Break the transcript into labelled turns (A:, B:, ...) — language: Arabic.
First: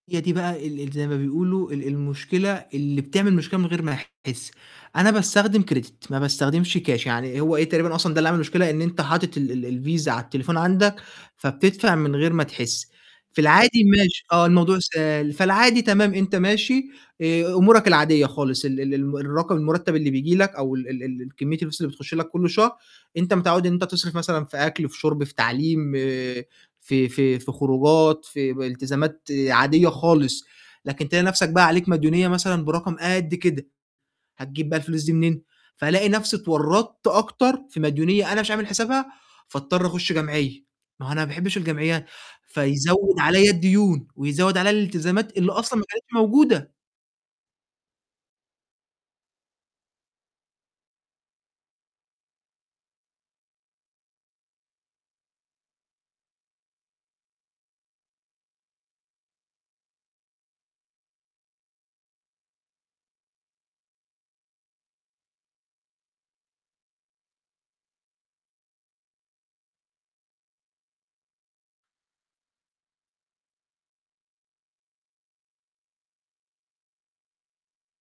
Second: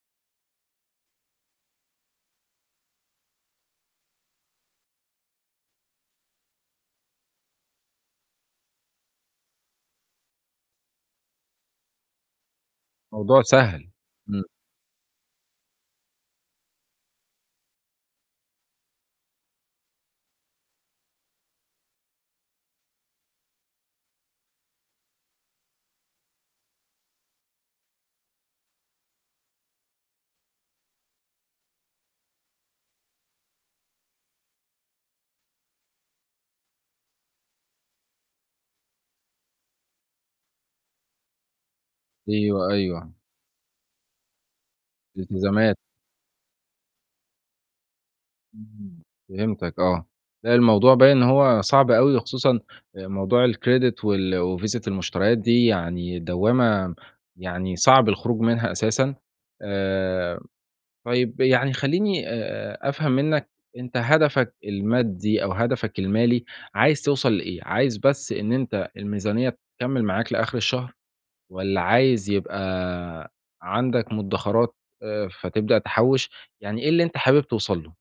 A: هي دي بقى ال ال زَي ما بيقولوا ال المشكلة اللي بتعمل مشكلة من غير ما تحسّ. أنا باستخدم credit ما باستخدمش كاش، يعني هو إيه، تقريبًا أصلًا ده اللي عمل المشكلة إن أنت حاطط ال ال الڤيزا على التليفون عندك فبتدفع من غير ما تحسّ، في
B: الموضوع
A: العادي
B: سهل.
A: ماشي
B: إمم.
A: آه، الموضوع سهل، فالعادي تمام أنت ماشي آآ أمورك العادية خالص، ال ال ال الرقم المُرتب اللي بييجي لَك أو ال ال الكمية الفلوس اللي بتخش لَك كل شهر أنت متعوّد إن أنت بتصرف مثلًا في أكْل، في شُرب، في تعليم، آآ في في في خروجات، في ب التزامات عادية خالص، لكن تلاقي نَفْسك بقى عليك مديونية مثلًا، برقم قد كده، هتجيب بقى الفلوس دي منين، فالاقي نَفْسي اتورّطت أكتر في مديونية أنا مش عامل حِسابها فاضطر أخش جمعية، ما هو أنا ما باحبش الجمعيات،
B: أيوه، أيوه.
A: فيزوّد عليَّ الديون ويزوّد عليَّ الالتزامات اللي
B: التزامات.
A: أصلًا ما كانتش موجودة.
B: امم، فهِمتك آه. لأ، الموضوع باين إن هو صعب أوي وخصوصًا موضوع الcredit وال وڤيزة المشتريات دي يعني دوامة يعني صعب الخروج منها أساسًا. آآ طيب يعني خلّيني آآ أفهم منّك أنت هدفك المادي أو هدفك المالي عايز توصل لإيه، عايز بس إن أنت الميزانية تكمِّل معاك لآخر الشهر والّا عايز يبقى عندك مدخرات آآ فتبدأ تحوّش، يعني إيه اللي أنت حابب توصل له؟